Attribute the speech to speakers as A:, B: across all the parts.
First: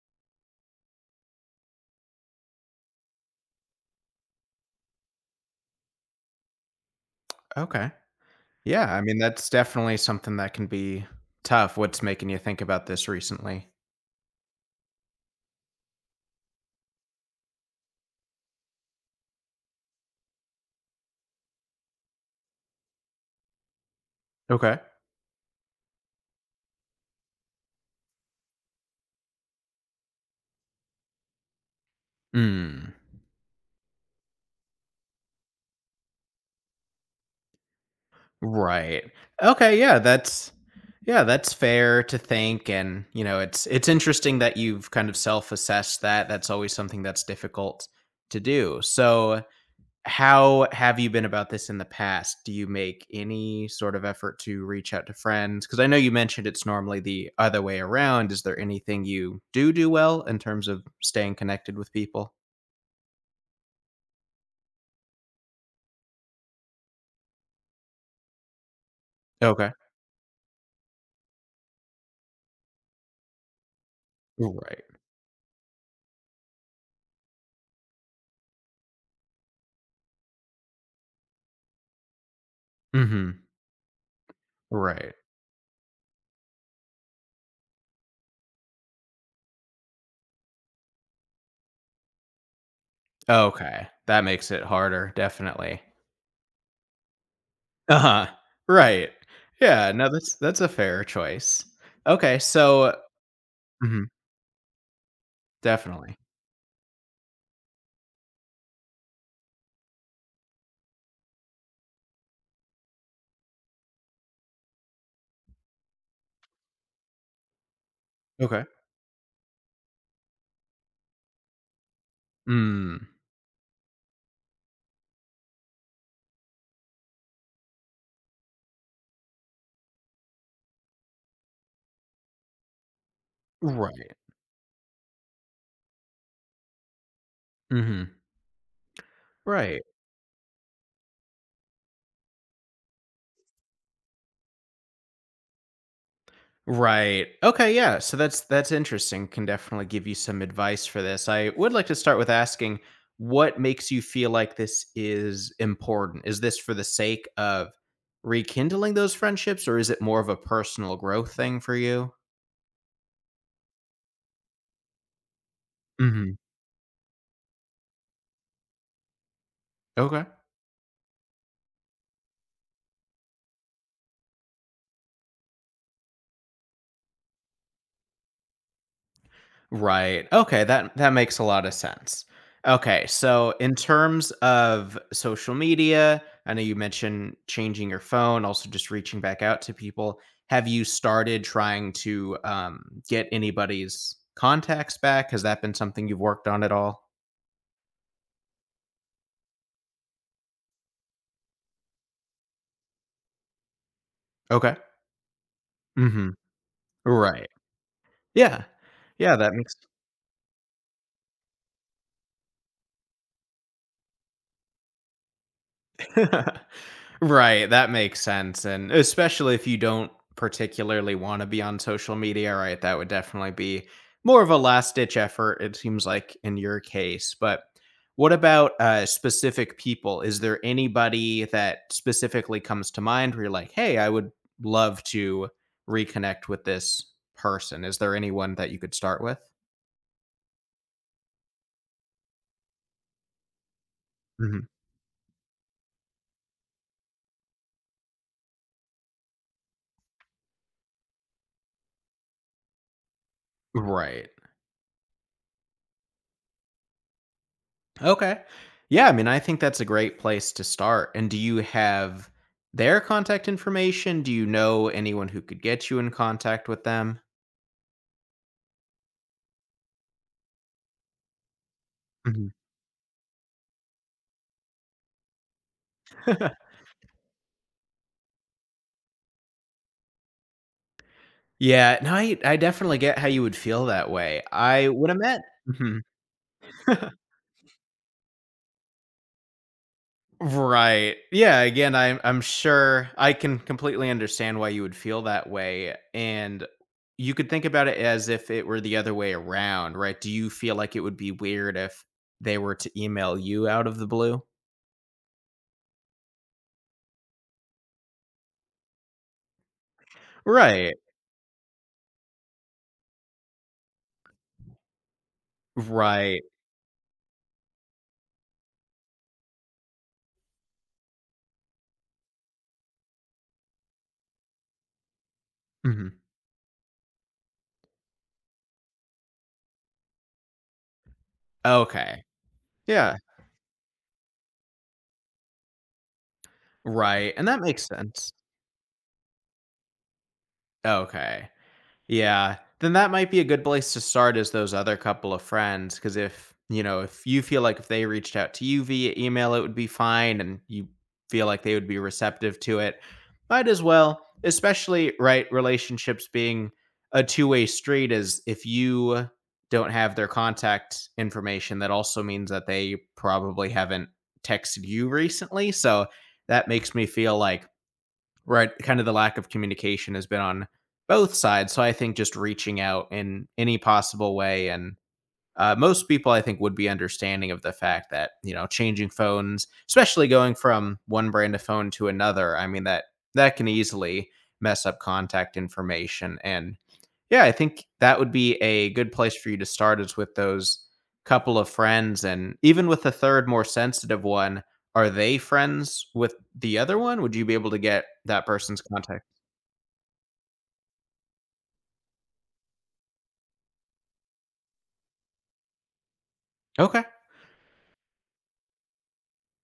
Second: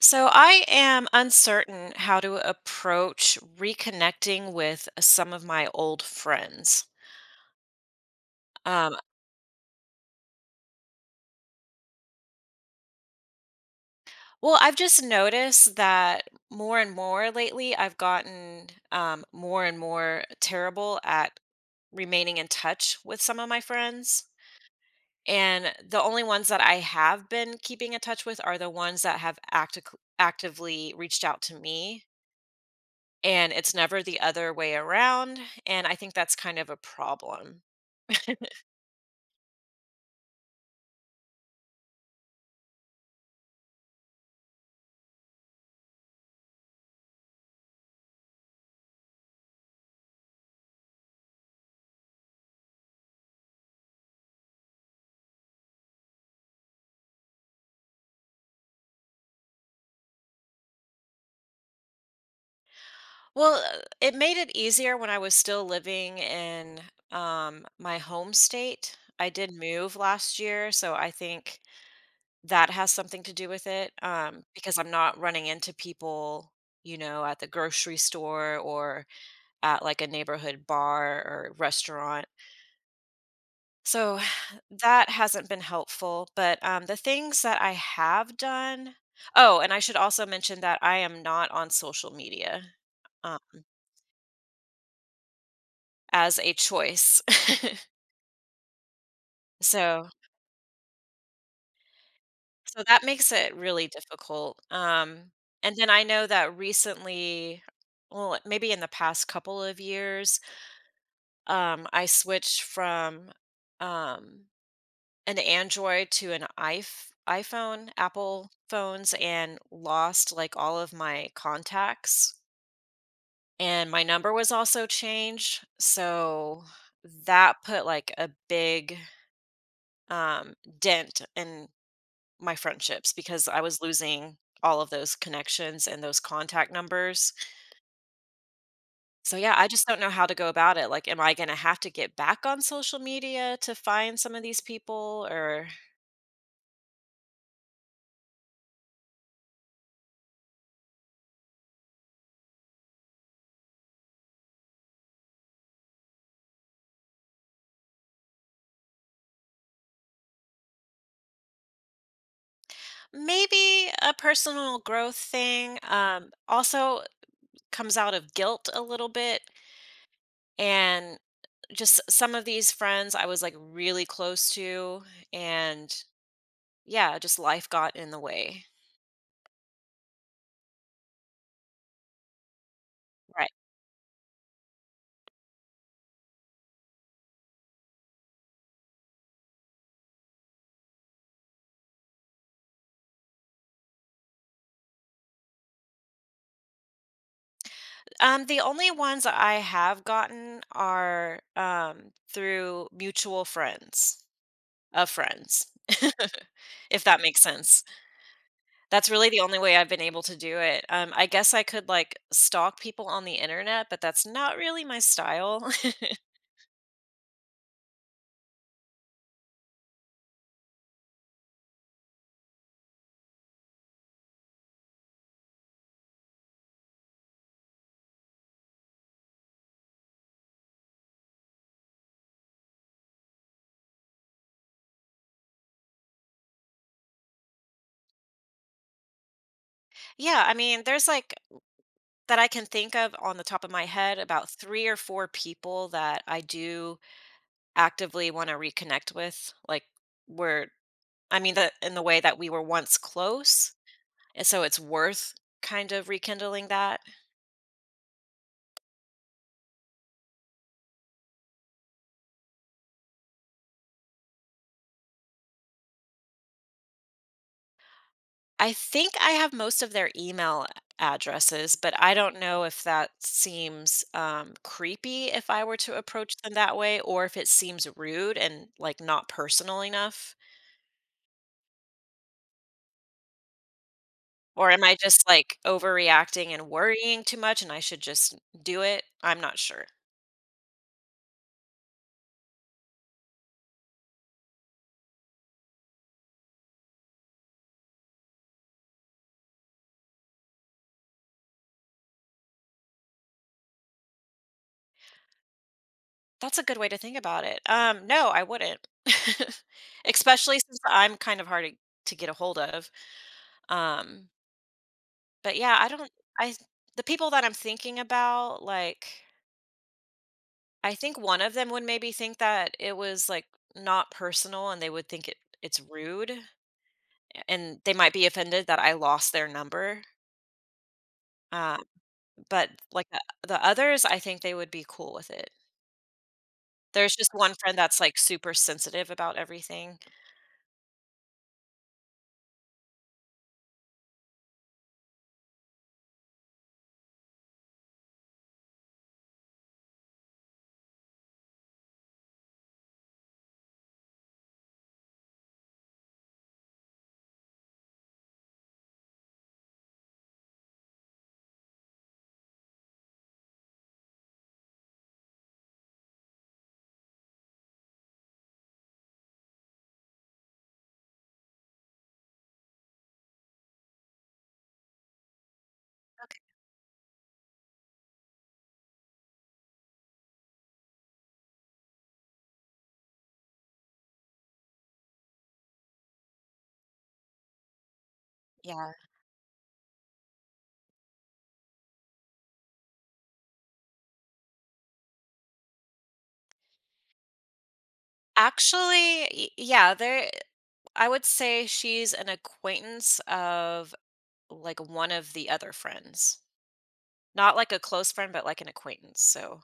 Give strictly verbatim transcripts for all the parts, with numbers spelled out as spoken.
A: So I am uncertain how to approach reconnecting with some of my old friends.
B: Okay. Yeah,
A: Um,
B: I mean, that's definitely something that can be tough. What's making you think about this recently?
A: well, I've just noticed that more and more lately, I've gotten um, more and more terrible at remaining in touch with some of my friends.
B: Okay.
A: And the only ones that I have been keeping in touch with are the ones that have actic actively reached out to me.
B: Mm,
A: And it's never the other way around. And I think that's kind of a problem.
B: right. Okay, yeah, that's yeah, that's fair to think and, you know, it's it's interesting that you've kind of self-assessed that. That's always something that's difficult to do. So, how have you been about this in the past? Do you make any sort of effort to reach out to friends? Because I know you mentioned it's normally the other way around. Is there anything you do do well in terms of staying connected with people?
A: Well, uh, it made it easier when I was still living in um, my home state. I did
B: Okay.
A: move last year, so I think that has something to do with it um, because
B: Right.
A: I'm not running into people, you know, at the grocery store or at like a neighborhood bar or restaurant.
B: Mhm.
A: So that
B: Right.
A: hasn't been helpful. But um, the things that I have done, oh, and I should also mention that I am not on social media uh,
B: Okay. That makes it harder, definitely.
A: as a choice.
B: Uh-huh. Right. Yeah,
A: So
B: no, that's that's a fair choice. Okay,
A: so
B: so
A: that makes it really
B: mhm,
A: difficult, um, and then I
B: definitely.
A: know that recently well, maybe in the past couple of years, um, I switched from, um, an Android to an iPh iPhone, Apple
B: Okay.
A: phones, and lost, like, all of my contacts,
B: Mm.
A: and my number was also changed, so that put, like, a big, um, dent in my friendships because I was
B: Right.
A: losing all of those connections and those contact numbers.
B: Mhm.
A: So yeah, I
B: Right.
A: just don't know how to go about it. Like, am I going to have to get back on social media to find some of these people or
B: Right. Okay, yeah. So that's that's interesting. Can definitely give you some advice for this. I would like to start with asking what makes you feel like this is important? Is this for the sake of rekindling those friendships or is it more of a personal growth thing for you?
A: maybe a personal growth thing? Um,
B: Mhm.
A: also comes out of guilt a little bit
B: Okay.
A: and just some of these friends I was like really close to and yeah, just life got in the way.
B: Right. Okay, that that makes a lot of sense. Okay,
A: Right.
B: so in terms of social media, I know you mentioned changing your phone, also just reaching back out to people. Have you started trying to um, get anybody's contacts back? Has that been something you've worked on at all?
A: Um, the only ones I have gotten are, um, through mutual friends
B: Okay.
A: of friends,
B: Hmm.
A: if that makes
B: Right.
A: sense.
B: Yeah.
A: That's really
B: Yeah,
A: the
B: that
A: only
B: makes
A: way I've been able to do it. Um, I guess I could, like, stalk people on the internet, but that's not really my style.
B: right, that makes sense, and especially if you don't particularly wanna be on social media, right, that would definitely be more of a last ditch effort, it seems like in your case, but what about, uh, specific people? Is there anybody that specifically comes to mind where you're like, "Hey, I would love to reconnect with this person." Is there anyone that you could start with?
A: Yeah, I mean, there's, like that I can think of on the top of my head, about
B: Mhm.
A: three or four people that I do actively wanna reconnect with, like, we're I mean, that in the way that we were once close,
B: Right.
A: and so it's worth kind of rekindling that.
B: Okay. Yeah, I mean, I think that's a great place to start. And do you have their contact information? Do you know anyone who could get you in contact with them?
A: I think I have most of their email addresses, but I don't
B: Mhm.
A: know if that seems um, creepy if I were to approach them that way, or if it seems rude and like not personal enough.
B: Yeah, no, I I definitely get how you would feel that way.
A: Or am
B: I
A: I
B: would have
A: just
B: met
A: like
B: mhm.
A: overreacting and worrying too much and I should just do it? I'm not sure.
B: Right. Yeah, again, I'm I'm sure I can completely understand why you would feel that way. And you could think about it as if it were the other way around, right? Do you feel like it would be weird if they were to email you out of the blue?
A: That's a good way to think about it. Um, no, I wouldn't. Especially since
B: Right.
A: I'm kind of hard to to get a hold of. Um, But yeah, I don't
B: Right.
A: I the people that I'm thinking about, like, I think one of them would maybe think that it was, like, not personal and they would think it it's
B: Mhm.
A: rude, and they might be offended that I lost their number, um,
B: Okay.
A: but, like,
B: Yeah.
A: the the others, I think they would be cool with it. There's just
B: Right, and
A: one
B: that
A: friend
B: makes
A: that's, like,
B: sense.
A: super sensitive about everything.
B: Okay. Yeah. Then that might be a good place to start as those other couple of friends. Cause if, you know, if you feel like if they reached out to you via email, it would be fine and you feel like they would be receptive to it, might as well, especially, right? Relationships being a two way street is if you don't have their contact information, that also means that they probably haven't texted you recently. So that makes me feel like right kind of the lack of communication has been on both sides, so I think just reaching out in any possible way, and uh, most people I think would be understanding of the fact that you know changing phones, especially going from one brand of phone to another, I mean that that can easily mess up contact information, and yeah, I think that would be a good place for you to start is with those couple of friends, and even with the third more sensitive one, are they friends with the other one? Would you be able to get that person's
A: Actually,
B: contact?
A: y yeah, there I would say she's an acquaintance of, like, one of the other friends.
B: Okay.
A: Not like a close friend, but like an acquaintance, so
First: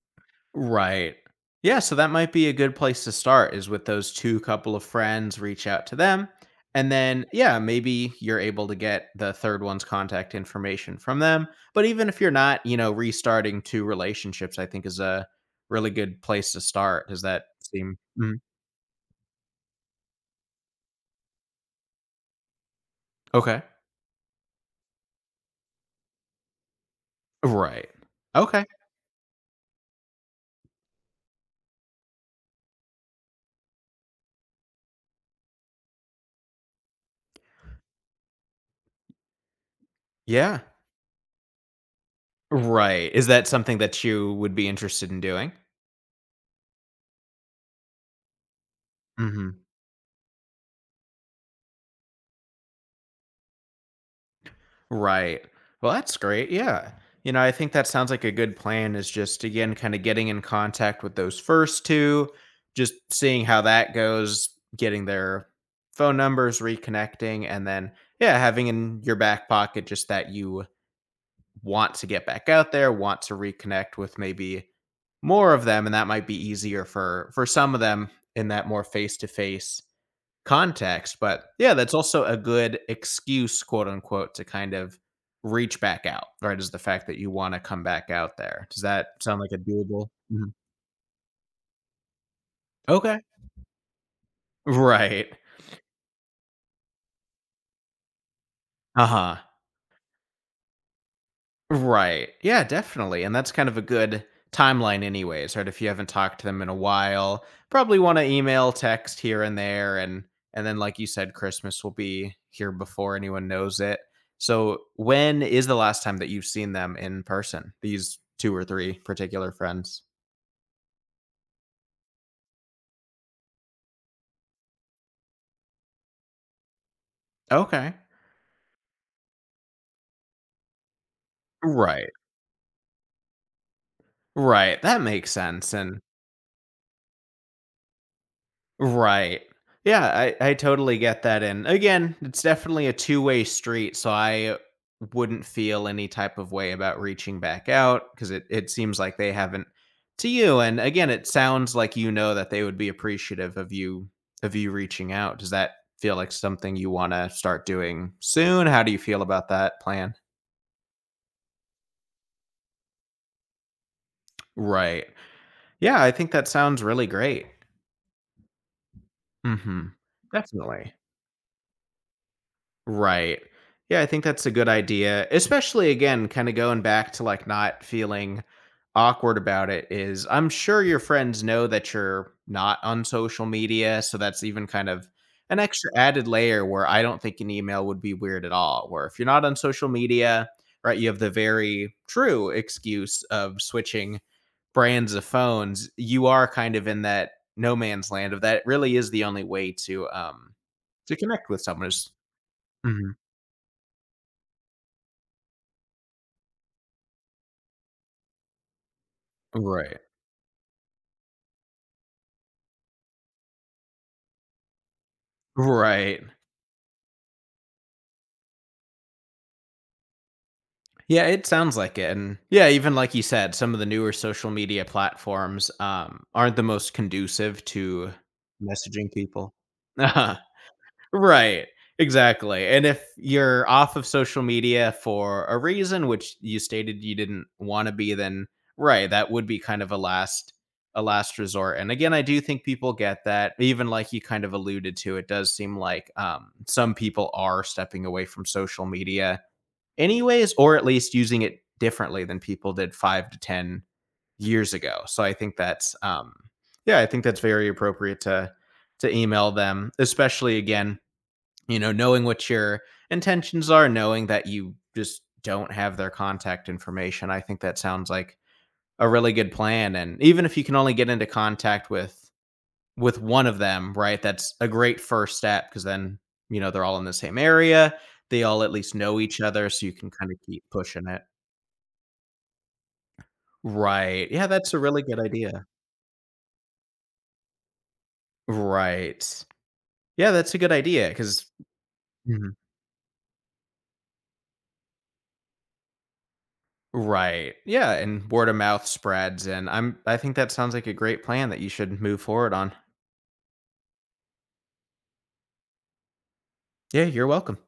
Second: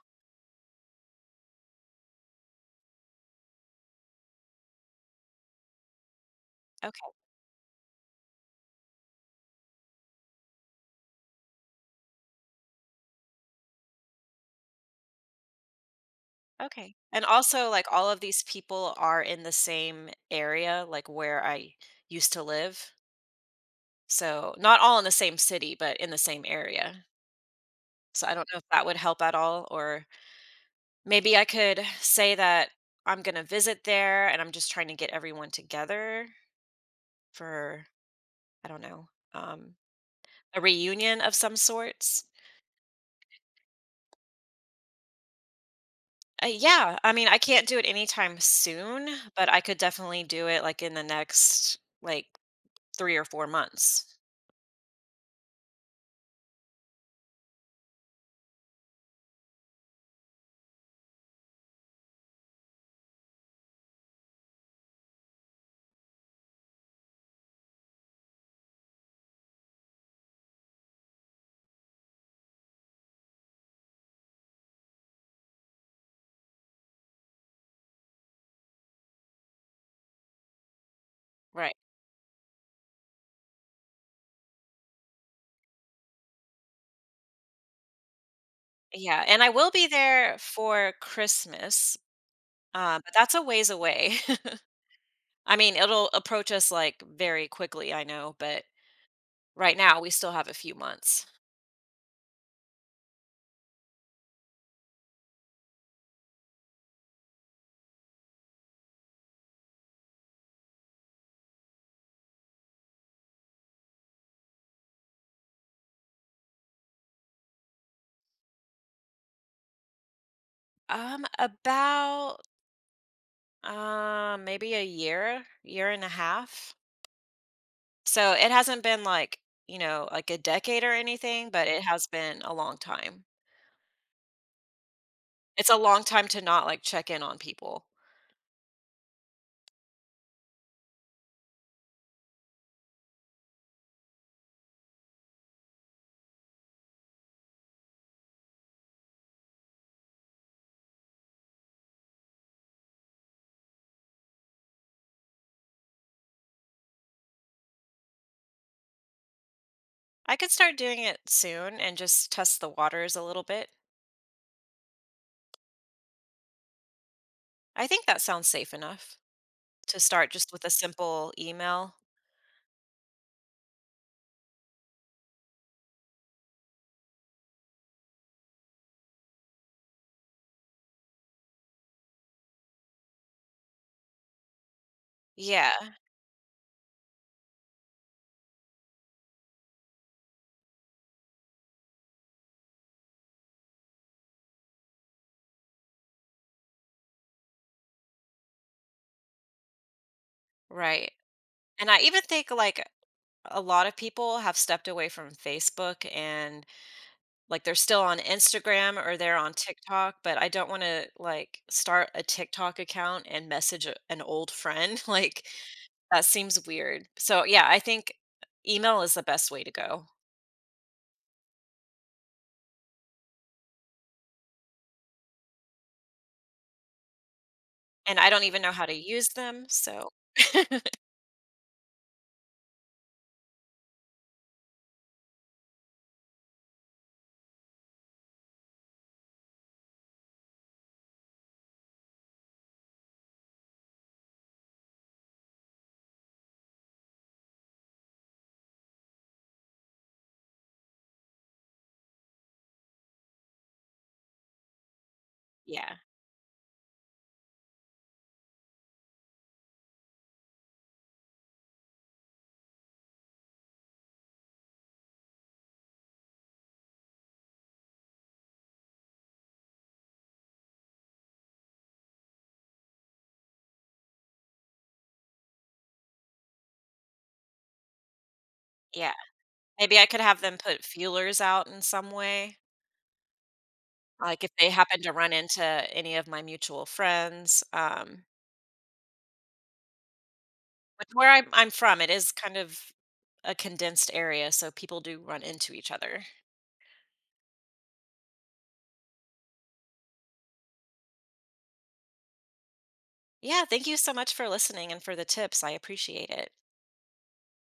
B: Right. Yeah, so that might be a good place to start is with those two couple of friends, reach out to them, and
A: okay,
B: then, yeah, maybe you're able to get the third one's contact information from them, but even if you're not, you know, restarting two relationships, I think is a really good place to
A: okay.
B: start. Does
A: And
B: that
A: also, like,
B: seem
A: all of
B: mhm.
A: these people are in the same area, like, where I used to live.
B: Okay.
A: So, not all in the same city, but in the same area.
B: Right.
A: So, I don't know if
B: Okay.
A: that would help at all, or maybe I could say that I'm gonna visit there and I'm just trying to get everyone together for I don't know, um, a
B: Yeah.
A: reunion of some sorts?
B: Right. Is that something that you would be interested in doing?
A: Uh, yeah, I mean, I can't do it anytime soon, but I
B: Mhm.
A: could definitely do it, like, in the next, like, three or four months.
B: Right. Well, that's great. Yeah. You know, I think that sounds like a good plan is just again kind of getting in contact with those first two, just seeing how that goes, getting their phone numbers, reconnecting, and then yeah, having in your back pocket just that you want to get back out there, want to reconnect with maybe more of them, and that might be easier for for some of them in that more face to face context, but yeah,
A: Right,
B: that's also a good excuse, quote unquote, to kind of reach back out, right? Is the fact that you wanna come back out there. Does that
A: yeah,
B: sound
A: and I
B: like a
A: will be
B: doable
A: there
B: mhm.
A: for Christmas. Um, but
B: Okay.
A: that's a ways away.
B: Right.
A: I mean, it'll approach us like very quickly, I know, but
B: Uh-huh.
A: right now we still have a few months.
B: Right. Yeah, definitely. And that's kind of a good timeline anyways, right? If you haven't talked to them in a while, probably want to email, text here and there, and and then like you said Christmas will be here before anyone knows it. So, when is the last time that you've seen them in person? These two or three particular friends?
A: Um, about uh maybe a year, year and a half.
B: Okay.
A: So it hasn't been like, you know, like a decade or anything, but it has
B: Right.
A: been a long time.
B: Right. That makes
A: It's
B: sense
A: a
B: and
A: long time to not like check in on people.
B: right. Yeah, I I totally get that, and again, it's definitely a two-way street, so I wouldn't feel any type of way about reaching back out because it it seems like they haven't to you, and again, it sounds like you know that they would be appreciative of you of you reaching out. Does that feel like something you wanna start doing soon? How do you feel about that plan?
A: I could start doing it soon and just test the waters a little bit.
B: Right. Yeah, I think that sounds really great.
A: I think that sounds safe enough
B: Mhm.
A: to start just with a
B: Definitely.
A: simple email.
B: Right. Yeah, I think that's a good idea. Especially again, kind of going back to like not feeling awkward about it is I'm sure your friends know that you're not on social media, so that's even kind of an
A: Yeah,
B: extra added layer where I don't think an email would be weird at all. Where if you're not on social media, right, you have the very true excuse of switching brands of phones. You are kind of in that no man's land of that really is the only way to um
A: right.
B: to connect with someone
A: And I
B: is
A: even think like
B: mm-hmm.
A: a lot of people have stepped away from Facebook and like they're still on Instagram or they're on
B: Right.
A: TikTok, but I don't want to like start a TikTok account and message a- an old friend. Like
B: Right.
A: that seems weird. So yeah, I think email is the best way to go.
B: Yeah, it sounds like it, and yeah, even like you said, some of the newer social media platforms, um, aren't the most conducive to
A: And I don't even know how to
B: messaging
A: use
B: people.
A: them. So
B: Uh-huh. Right. Exactly, and if you're off of social media for a reason, which you stated you didn't wanna be, then right, that would be kind of a last a last resort, and again, I do think people get that, even like you kind of alluded to, it does seem like, um, some people are stepping away from social media anyways, or at least using it differently than people did five to ten years ago. So I think that's,
A: yeah,
B: um, yeah, I think that's very appropriate to, to email them, especially again, you know, knowing what your intentions are, knowing that you just don't have their contact information. I think that sounds like a really good plan. And even if you can only get into contact with, with one of them, right? That's a great first step because then, you know, they're all in the same area. They all at least
A: yeah.
B: know each other. So you
A: Maybe I
B: can
A: could
B: kind of
A: have them
B: keep
A: put
B: pushing it.
A: feelers out in some way.
B: Right.
A: Like
B: Yeah,
A: if they
B: that's a
A: happen
B: really
A: to
B: good
A: run into
B: idea.
A: any of my mutual friends. Um,
B: Right. Yeah, that's a good
A: With
B: idea
A: where
B: because.
A: I'm I'm from, it is kind of a condensed area, so people do run into each other.
B: Right. Yeah, and word of mouth spreads, and I'm I think that sounds like a great plan that you should move forward on.
A: Yeah, thank you so much for listening and for the tips. I appreciate it.
B: Yeah, you're welcome.